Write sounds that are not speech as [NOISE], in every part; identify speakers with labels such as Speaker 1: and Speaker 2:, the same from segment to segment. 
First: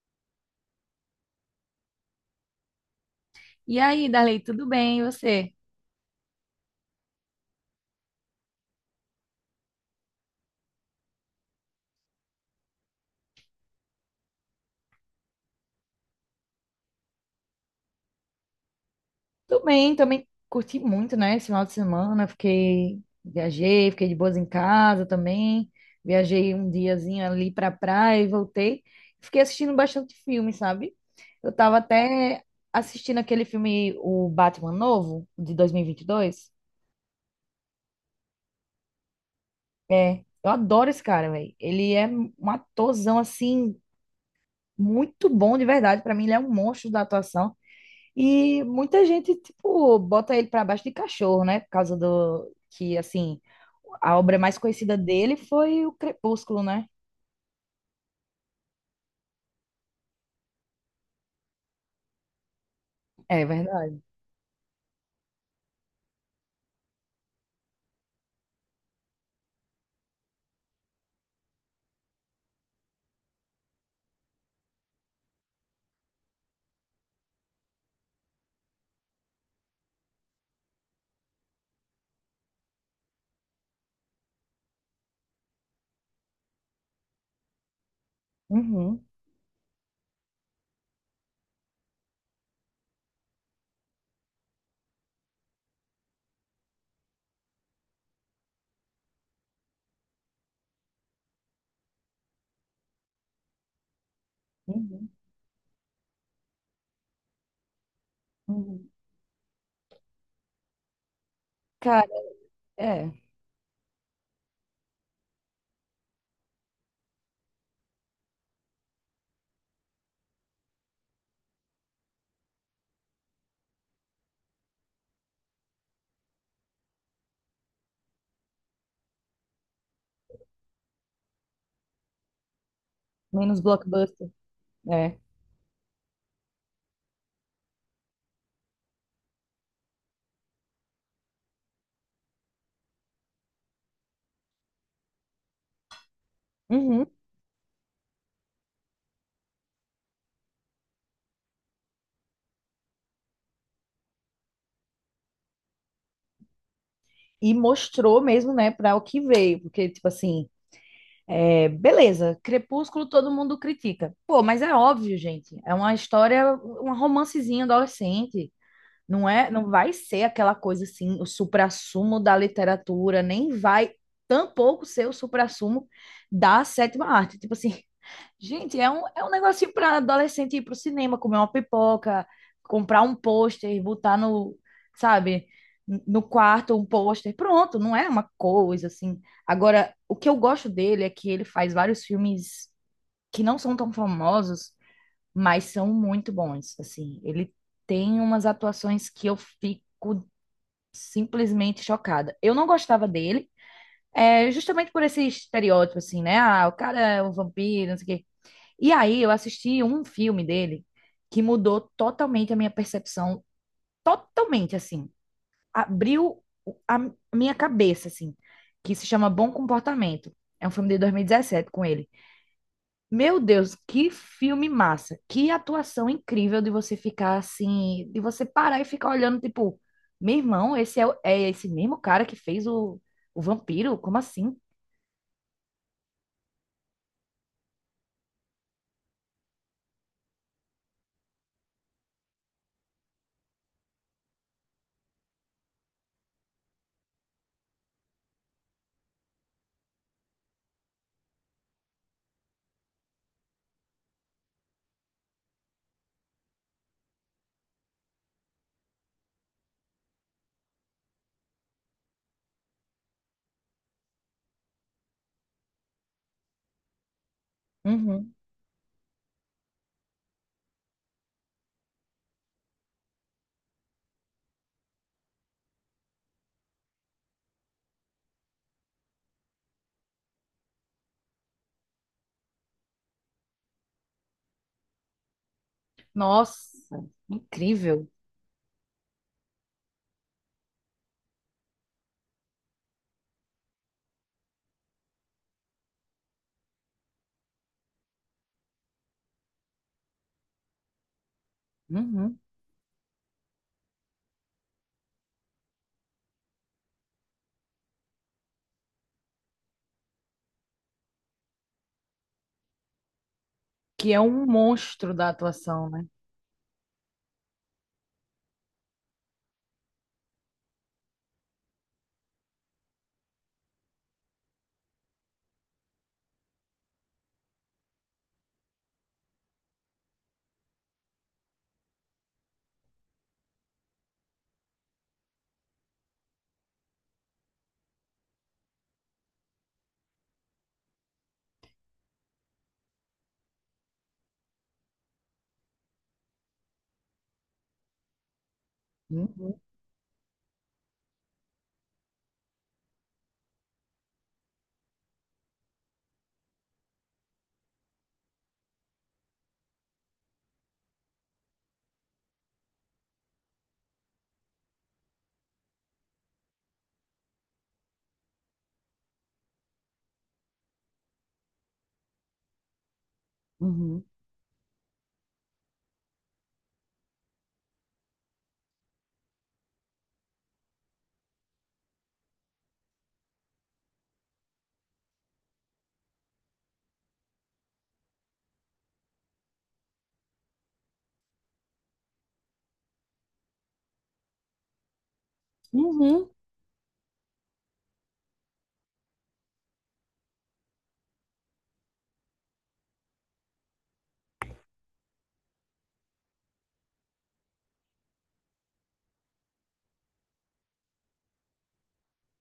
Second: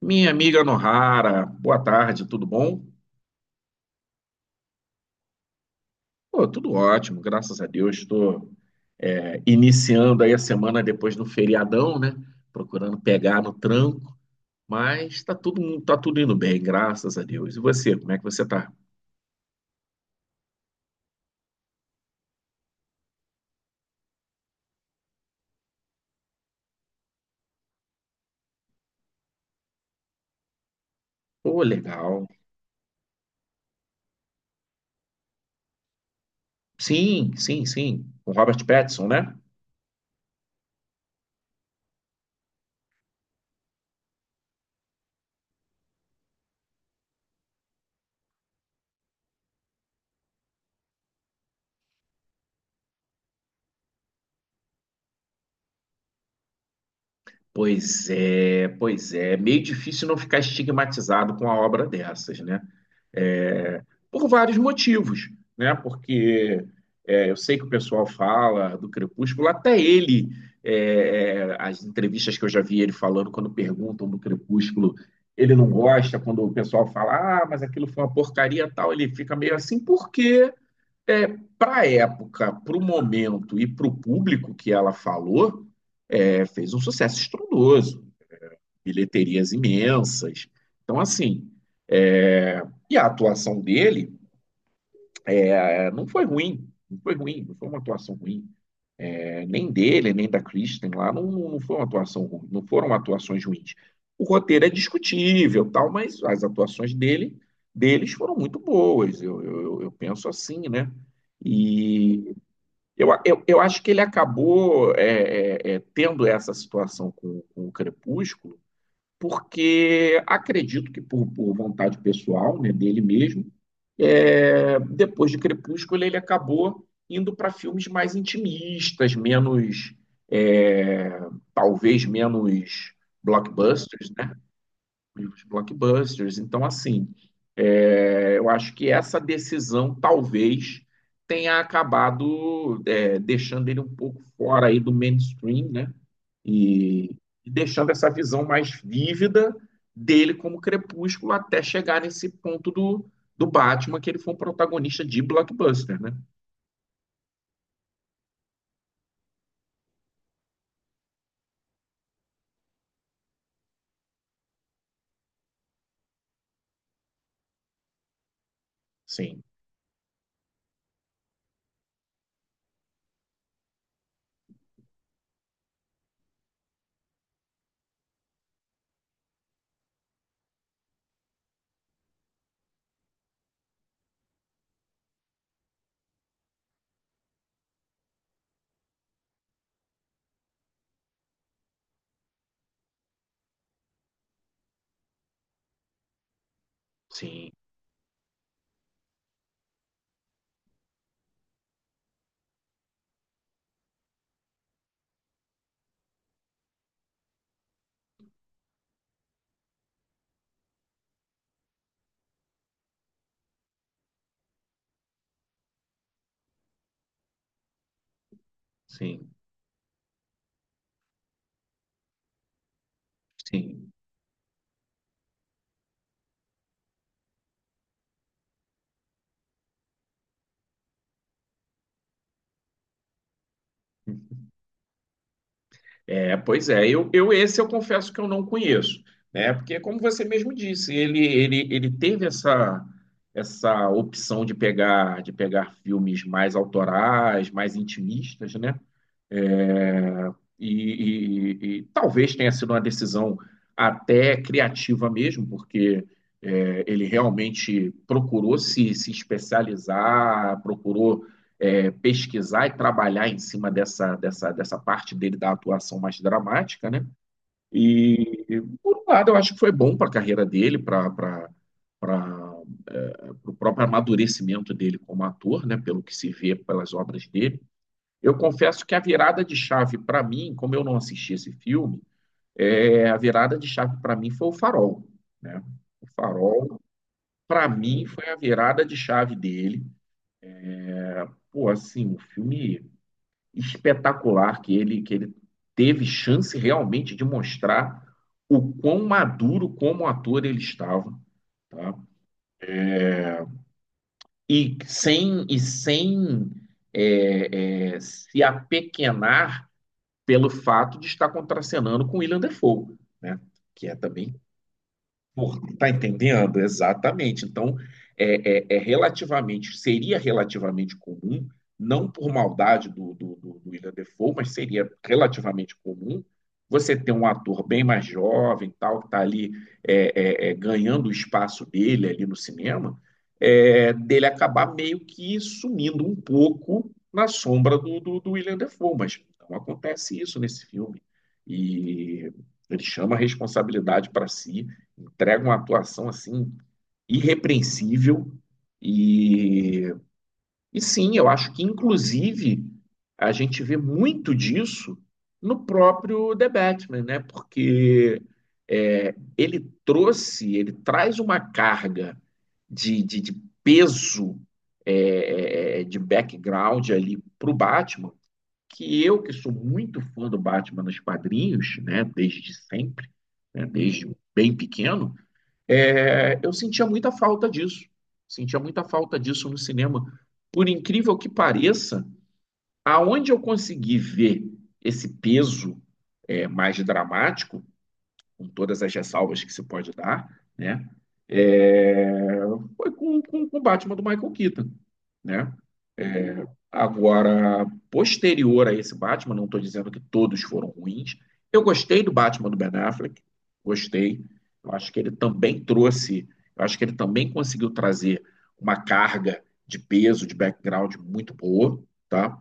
Speaker 1: Minha amiga Nohara, boa tarde, tudo bom?
Speaker 2: E aí, Darley, tudo bem? E você?
Speaker 1: Pô, tudo ótimo, graças a Deus. Estou iniciando aí a semana depois do feriadão, né? Procurando pegar no tranco, mas tá tudo indo bem, graças a Deus. E você, como é que você tá?
Speaker 2: Tudo bem, também curti muito, né? Esse final de semana, fiquei, viajei, fiquei de boas em casa também. Viajei um diazinho ali pra praia e voltei. Fiquei assistindo bastante filme, sabe? Eu
Speaker 1: Pô,
Speaker 2: tava
Speaker 1: legal.
Speaker 2: até assistindo aquele filme, o Batman novo, de 2022.
Speaker 1: Sim, sim, sim. Com Robert Pattinson, né?
Speaker 2: É, eu adoro esse cara, velho. Ele é um atorzão, assim, muito bom de verdade. Pra mim, ele é um monstro da atuação. E muita gente, tipo, bota ele para baixo de cachorro, né? Por causa do que, assim, a obra mais conhecida dele foi o Crepúsculo, né?
Speaker 1: Pois é, pois é. Meio difícil não ficar estigmatizado com a obra dessas, né?
Speaker 2: É
Speaker 1: É,
Speaker 2: verdade.
Speaker 1: por vários motivos, né? Porque eu sei que o pessoal fala do Crepúsculo, até ele, as entrevistas que eu já vi ele falando quando perguntam do Crepúsculo, ele não gosta, quando o pessoal fala, ah, mas aquilo foi uma porcaria e tal, ele fica meio assim, porque é, para a época, para o momento e para o público que ela falou, fez um sucesso estrondoso,
Speaker 2: Uhum,
Speaker 1: bilheterias imensas. Então, assim, é, e a atuação dele, não foi ruim, não foi uma atuação ruim. É, nem dele, nem da Kristen lá, não foi uma atuação ruim, não foram atuações ruins. O roteiro é
Speaker 2: uhum,
Speaker 1: discutível, tal, mas deles foram muito
Speaker 2: uhum.
Speaker 1: boas, eu penso assim, né?
Speaker 2: Cara,
Speaker 1: E
Speaker 2: é.
Speaker 1: eu acho que ele acabou tendo essa situação com o Crepúsculo, porque acredito que por vontade pessoal, né, dele mesmo, é, depois de Crepúsculo ele acabou indo para filmes mais intimistas, menos, é, talvez menos
Speaker 2: Menos
Speaker 1: blockbusters,
Speaker 2: blockbuster.
Speaker 1: né?
Speaker 2: É.
Speaker 1: E blockbusters. Então, assim, eu acho que essa decisão talvez tenha acabado deixando ele um pouco fora aí do mainstream, né?
Speaker 2: Uhum.
Speaker 1: E, e deixando essa visão mais vívida dele como Crepúsculo até chegar nesse ponto do Batman, que ele foi um protagonista de blockbuster, né?
Speaker 2: E mostrou mesmo, né, para o que veio. Porque, tipo assim, beleza, Crepúsculo todo mundo critica. Pô, mas é óbvio, gente. É uma história, um romancezinho adolescente. Não
Speaker 1: Sim,
Speaker 2: é, não vai ser aquela coisa assim, o suprassumo da literatura, nem vai tampouco ser o suprassumo da sétima arte. Tipo assim, [LAUGHS] gente, é um negocinho para adolescente ir pro cinema, comer uma pipoca, comprar um pôster, botar no, sabe, no quarto um pôster. Pronto, não é uma coisa assim. Agora, o que eu gosto dele é que ele faz vários filmes que não são tão famosos mas são muito bons, assim.
Speaker 1: sim,
Speaker 2: Ele tem umas atuações que eu fico simplesmente chocada. Eu não gostava dele, justamente por esse estereótipo, assim, né? Ah, o cara é um vampiro, não sei o quê. E aí eu assisti um filme dele que mudou totalmente a minha percepção, totalmente, assim. Abriu a minha cabeça, assim, que se chama
Speaker 1: sim,
Speaker 2: Bom Comportamento. É um filme de 2017 com ele. Meu Deus,
Speaker 1: sim.
Speaker 2: que filme massa. Que atuação incrível de você ficar assim, de você parar e ficar olhando, tipo, meu irmão, é esse mesmo cara que fez o vampiro? Como assim?
Speaker 1: É, pois é, eu esse eu confesso que eu não conheço, né? Porque como você mesmo disse, ele teve essa opção de pegar filmes mais autorais, mais intimistas, né? É. E, e talvez tenha sido uma decisão até criativa mesmo, porque ele realmente procurou se especializar, procurou pesquisar e trabalhar em cima dessa parte dele da atuação mais dramática, né?
Speaker 2: Uhum.
Speaker 1: E, por um lado, eu acho que foi bom para a carreira dele, para o próprio amadurecimento dele como ator, né? Pelo que se vê pelas obras dele. Eu confesso que a virada de chave para mim, como eu não assisti esse filme, é, a virada de chave para mim foi o Farol, né? O Farol,
Speaker 2: Nossa,
Speaker 1: para mim,
Speaker 2: incrível.
Speaker 1: foi a virada de chave dele. Pô, assim, um filme espetacular que ele teve chance realmente de mostrar o quão maduro como ator ele estava, tá?
Speaker 2: Uhum.
Speaker 1: E sem se apequenar pelo fato de estar contracenando com William Dafoe, né? Que é
Speaker 2: Que é
Speaker 1: também
Speaker 2: um monstro da
Speaker 1: por, tá
Speaker 2: atuação, né?
Speaker 1: entendendo? Exatamente. Então, é relativamente, seria relativamente comum, não por maldade do William Dafoe, mas seria relativamente comum você ter um ator bem mais jovem, tal, que está ali ganhando o espaço dele ali no cinema, é, dele acabar meio que sumindo um pouco na sombra do William Dafoe, mas não acontece isso nesse filme. E ele chama a responsabilidade para si, entrega uma atuação assim irrepreensível
Speaker 2: Uhum.
Speaker 1: e, e sim, eu acho que inclusive a gente vê muito disso no próprio The Batman, né? Porque ele trouxe, ele traz uma carga de peso, de background ali para o Batman, que eu, que sou muito fã do Batman nos quadrinhos, né? Desde sempre, né?
Speaker 2: Uhum.
Speaker 1: Desde bem pequeno, é, eu sentia muita falta disso. Sentia muita falta disso no cinema. Por incrível que pareça, aonde eu consegui ver esse peso mais dramático, com todas as ressalvas que se pode dar, né? É, foi com o Batman do Michael Keaton, né?
Speaker 2: Uhum.
Speaker 1: Agora, posterior a esse Batman, não estou dizendo que todos foram ruins. Eu gostei do Batman do Ben Affleck, gostei. Eu acho que ele também trouxe, eu acho que ele também conseguiu trazer uma carga de peso, de background muito boa, tá?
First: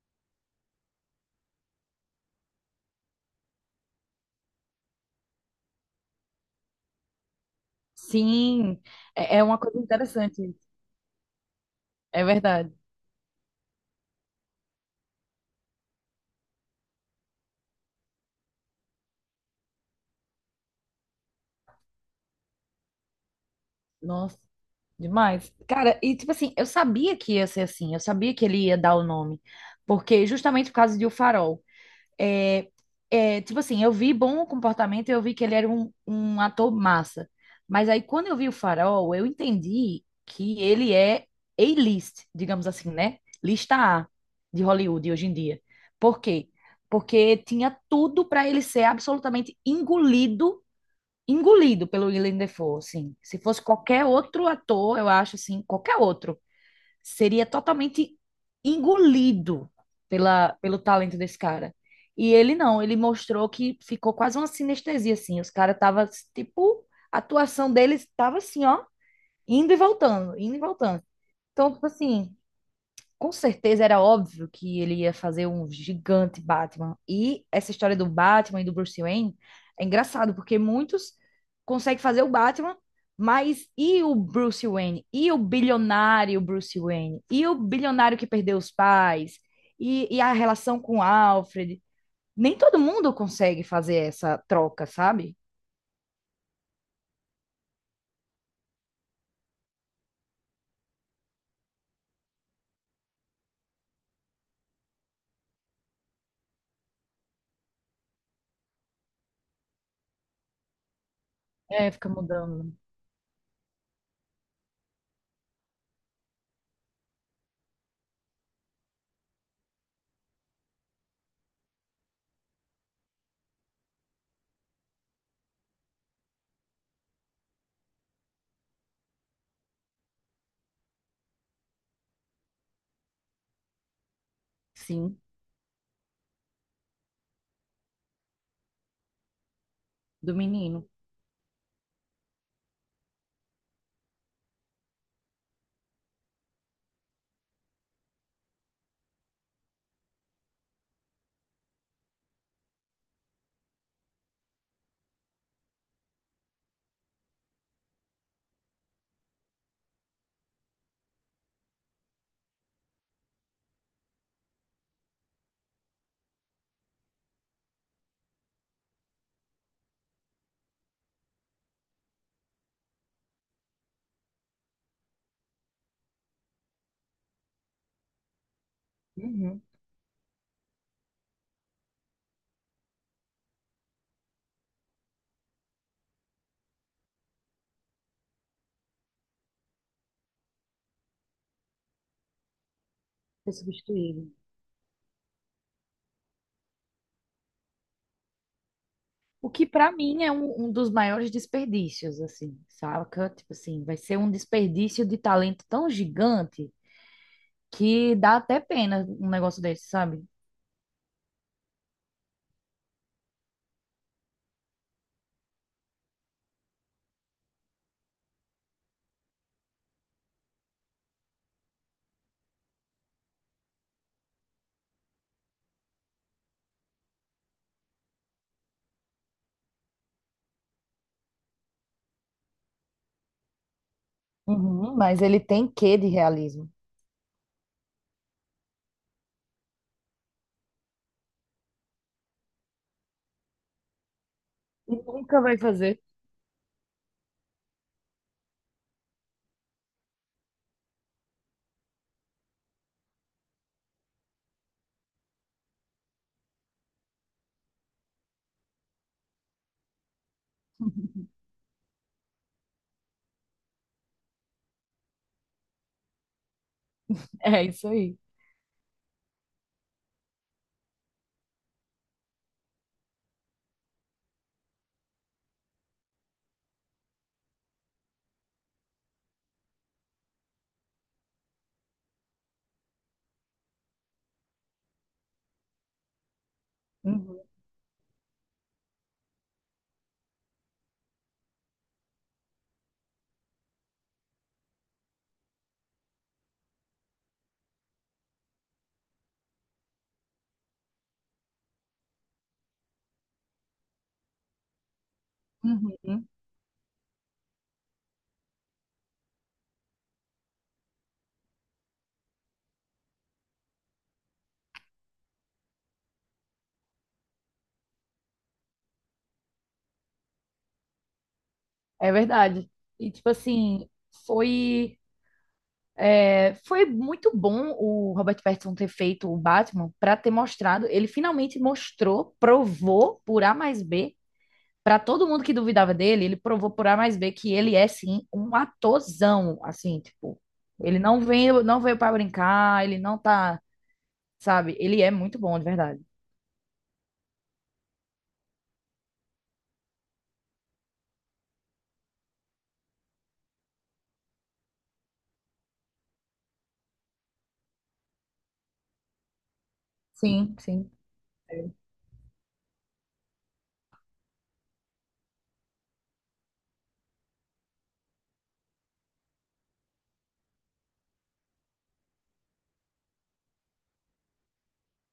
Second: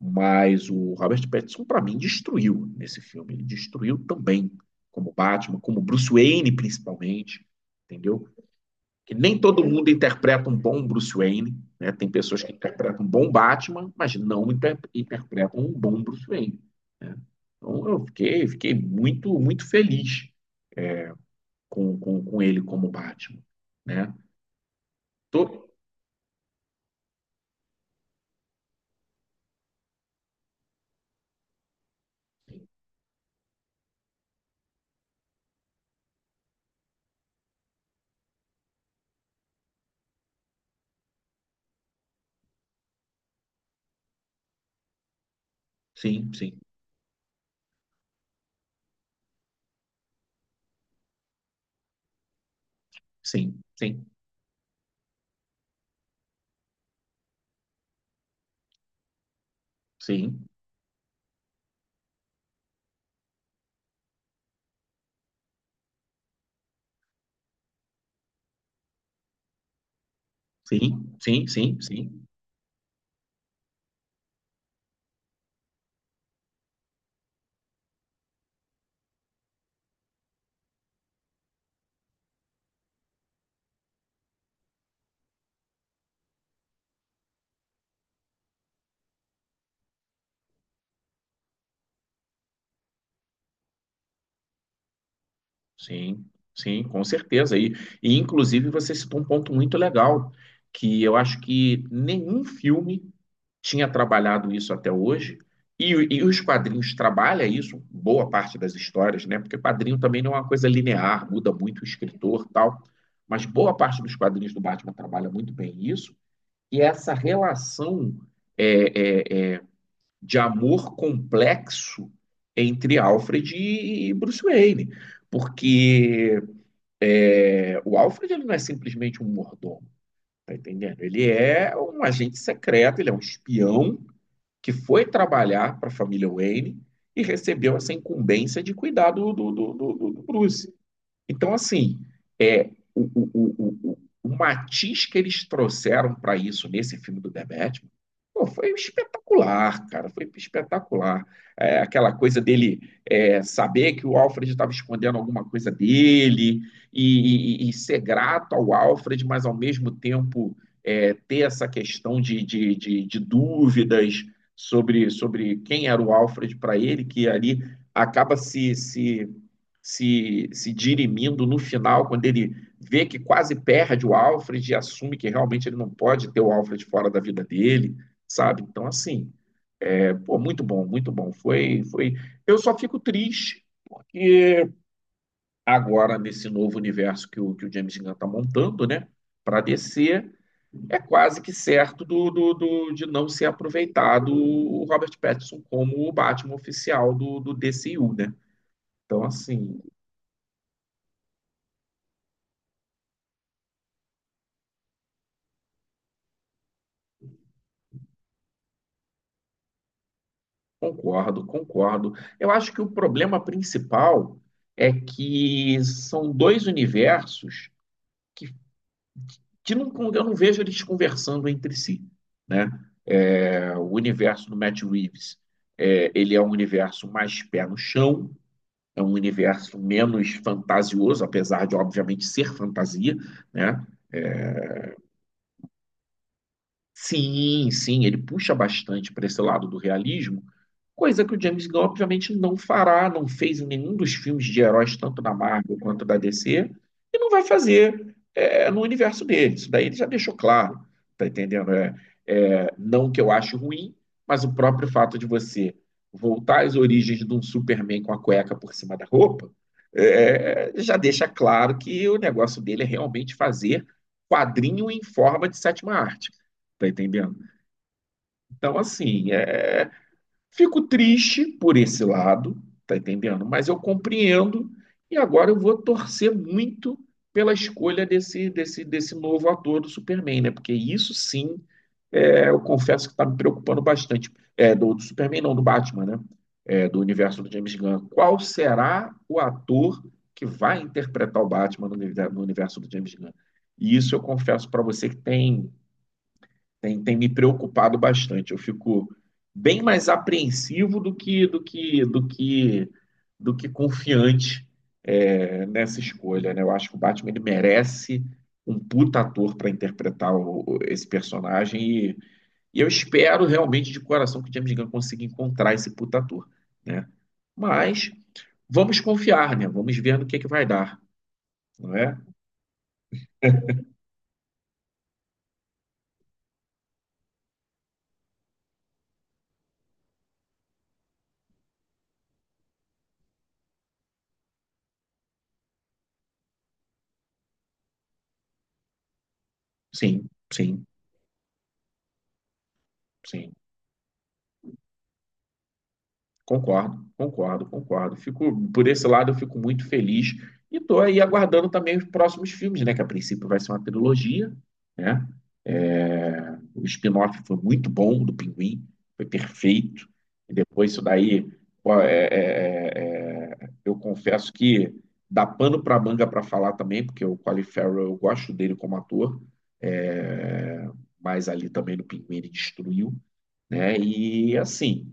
Speaker 1: Mas o Robert Pattinson, para mim, destruiu nesse filme. Ele destruiu também, como Batman, como Bruce Wayne, principalmente, entendeu?
Speaker 2: Sim,
Speaker 1: Que
Speaker 2: é,
Speaker 1: nem
Speaker 2: é uma
Speaker 1: todo
Speaker 2: coisa
Speaker 1: mundo interpreta um
Speaker 2: interessante.
Speaker 1: bom Bruce Wayne, né? Tem
Speaker 2: É
Speaker 1: pessoas que
Speaker 2: verdade.
Speaker 1: interpretam um bom Batman, mas não interpretam um bom Bruce Wayne. Então fiquei muito, muito feliz com ele como Batman, né?
Speaker 2: Nossa. Demais.
Speaker 1: Tô...
Speaker 2: Cara, e tipo assim, eu sabia que ia ser assim, eu sabia que ele ia dar o nome, porque justamente por causa de O Farol. É, é, tipo assim, eu vi bom comportamento, eu vi que ele era um ator massa. Mas aí quando eu vi O Farol, eu entendi que ele é A-list, digamos assim, né? Lista A de Hollywood hoje em dia. Por
Speaker 1: Sim,
Speaker 2: quê?
Speaker 1: sim,
Speaker 2: Porque tinha tudo para ele ser absolutamente engolido pelo Willem Dafoe, assim. Se
Speaker 1: sim,
Speaker 2: fosse
Speaker 1: sim,
Speaker 2: qualquer outro ator, eu acho assim, qualquer outro, seria totalmente engolido
Speaker 1: sim,
Speaker 2: pela, pelo talento desse cara. E ele não, ele mostrou que ficou quase uma sinestesia, assim. Os caras tava, tipo, a atuação deles tava assim, ó, indo e voltando, indo e voltando.
Speaker 1: sim, sim,
Speaker 2: Então,
Speaker 1: sim,
Speaker 2: tipo
Speaker 1: sim.
Speaker 2: assim, com certeza era óbvio que ele ia fazer um gigante Batman. E essa história do Batman e do Bruce Wayne é engraçado, porque muitos conseguem fazer o Batman, mas e o Bruce Wayne? E o bilionário Bruce Wayne? E o bilionário que perdeu os pais? E a relação com o Alfred? Nem todo mundo consegue fazer essa troca, sabe?
Speaker 1: Sim, sim, com certeza. E inclusive você citou um ponto muito legal, que eu acho que nenhum filme tinha trabalhado isso até hoje, e, e os quadrinhos trabalham isso, boa parte das histórias, né? Porque quadrinho também não é uma coisa linear, muda muito o
Speaker 2: É, fica
Speaker 1: escritor,
Speaker 2: mudando.
Speaker 1: tal. Mas boa parte dos quadrinhos do Batman trabalha muito bem isso, e essa relação é, é, é, de amor complexo entre Alfred e Bruce Wayne, porque é, o Alfred ele não é simplesmente um mordomo, tá entendendo? Ele é um agente secreto, ele é um espião que foi
Speaker 2: Sim,
Speaker 1: trabalhar para a família Wayne e recebeu essa incumbência de cuidar do
Speaker 2: do
Speaker 1: Bruce.
Speaker 2: menino.
Speaker 1: Então, assim, é, o, o, o, o matiz que eles trouxeram para isso nesse filme do The Batman, pô, foi espetacular, cara, foi espetacular. É, aquela coisa dele saber que o Alfred estava escondendo alguma coisa dele e, e ser grato ao Alfred, mas ao mesmo tempo ter essa questão de dúvidas sobre quem era o Alfred para ele, que ali acaba se, se se, se dirimindo no final, quando ele vê que quase perde o Alfred e assume que realmente ele não pode ter o Alfred fora da vida dele, sabe? Então, assim,
Speaker 2: Uhum.
Speaker 1: é, pô, muito bom, muito bom. Foi, foi. Eu só fico triste, porque agora, nesse novo universo que o James Gunn está montando, né? Para descer, é quase que certo de não ser
Speaker 2: Foi substituído.
Speaker 1: aproveitado o Robert Pattinson como o Batman oficial do DCU, né? Então,
Speaker 2: O que
Speaker 1: assim,
Speaker 2: para mim é um dos maiores desperdícios, assim, saca? Tipo assim, vai ser um desperdício de talento tão gigante que dá até pena um negócio desse, sabe?
Speaker 1: concordo, concordo. Eu acho que o problema principal é que são dois universos que, que não, eu não vejo eles conversando entre si, né? É, o universo do Matt Reeves, é, ele é um universo mais pé no chão, é um universo menos fantasioso, apesar de, obviamente, ser fantasia, né?
Speaker 2: Uhum, mas ele tem quê de realismo?
Speaker 1: Sim, sim, ele puxa bastante para esse lado do realismo, coisa que o James Gunn obviamente não fará, não fez em nenhum dos filmes de
Speaker 2: E
Speaker 1: heróis, tanto da
Speaker 2: nunca vai
Speaker 1: Marvel
Speaker 2: fazer.
Speaker 1: quanto da DC, e não vai fazer no universo dele. Isso daí ele já deixou claro, tá entendendo? Não que eu acho ruim, mas o próprio fato de você voltar às origens de um Superman com a cueca por cima da roupa, já deixa
Speaker 2: [LAUGHS]
Speaker 1: claro que o negócio dele é realmente fazer quadrinho em forma de sétima arte. Tá entendendo?
Speaker 2: É isso aí.
Speaker 1: Então, assim, é, fico triste por esse lado, tá entendendo? Mas eu compreendo e agora eu vou torcer muito pela escolha desse novo ator do Superman, né? Porque isso sim, é, eu confesso que tá me preocupando bastante. É, do Superman, não, do Batman, né? É, do
Speaker 2: Uhum.
Speaker 1: universo do James Gunn. Qual será o ator que vai interpretar o Batman no, no universo do James Gunn? E isso eu confesso para você que tem tem me preocupado bastante. Eu fico bem mais apreensivo do que confiante nessa
Speaker 2: Uhum.
Speaker 1: escolha, né? Eu acho que o Batman ele merece um puta ator para interpretar esse personagem e eu espero realmente de coração que o James Gunn consiga encontrar esse puta ator, né? Mas vamos confiar, né? Vamos ver no que é que vai dar, não
Speaker 2: É
Speaker 1: é?
Speaker 2: verdade. E tipo assim, foi foi muito bom o Robert Pattinson ter feito o Batman para ter mostrado, ele finalmente mostrou, provou por A mais B. Para todo mundo que duvidava dele, ele provou por A mais B que ele é sim um atorzão, assim,
Speaker 1: Sim,
Speaker 2: tipo,
Speaker 1: sim,
Speaker 2: ele não veio para brincar, ele não
Speaker 1: sim.
Speaker 2: tá, sabe? Ele é muito bom, de verdade.
Speaker 1: Concordo, concordo, concordo. Fico, por esse lado, eu fico muito feliz e estou aí aguardando também os próximos filmes, né? Que a princípio vai ser uma trilogia, né? É, o spin-off foi muito bom do Pinguim, foi perfeito. E
Speaker 2: Sim,
Speaker 1: depois
Speaker 2: sim.
Speaker 1: isso daí, pô, eu confesso que dá pano para manga para falar também, porque o Colin Farrell, eu gosto dele como ator, é, mas ali também no Pinguim ele destruiu, né? E assim.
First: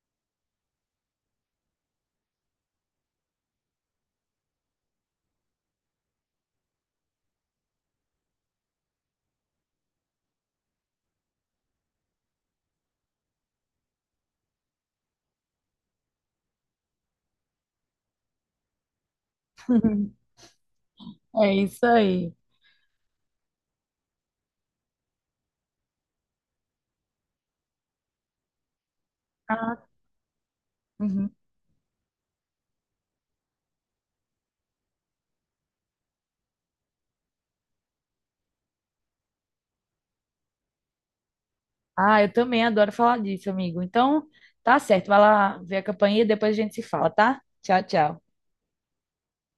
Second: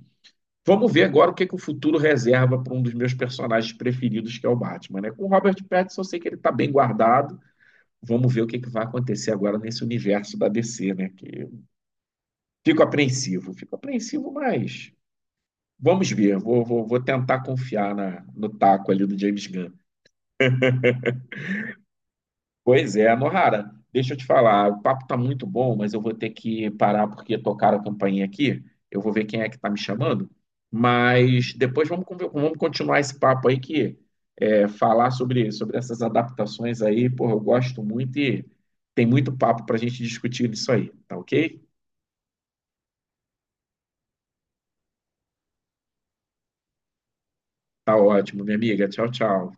Speaker 1: Vamos ver agora que o futuro reserva para um dos meus personagens preferidos, que é o Batman, né? Com o Robert Pattinson, eu sei que ele está bem guardado. Vamos ver que vai acontecer agora nesse universo da DC, né? Que fico apreensivo, mas vamos ver. Vou tentar confiar na, no taco ali do James Gunn.
Speaker 2: [LAUGHS] É isso aí.
Speaker 1: Pois é, Nohara, deixa eu te falar, o papo tá muito bom, mas eu vou ter que parar porque tocaram a campainha aqui. Eu vou ver quem é que tá me
Speaker 2: Ah,
Speaker 1: chamando,
Speaker 2: uhum.
Speaker 1: mas depois vamos, vamos continuar esse papo aí que falar sobre essas adaptações aí, pô, eu gosto muito e tem muito papo pra gente discutir nisso aí, tá ok?
Speaker 2: Ah, eu também adoro falar disso, amigo. Então, tá certo, vai lá ver a campanha e depois a gente se fala, tá? Tchau,
Speaker 1: Tá
Speaker 2: tchau.
Speaker 1: ótimo, minha amiga. Tchau, tchau.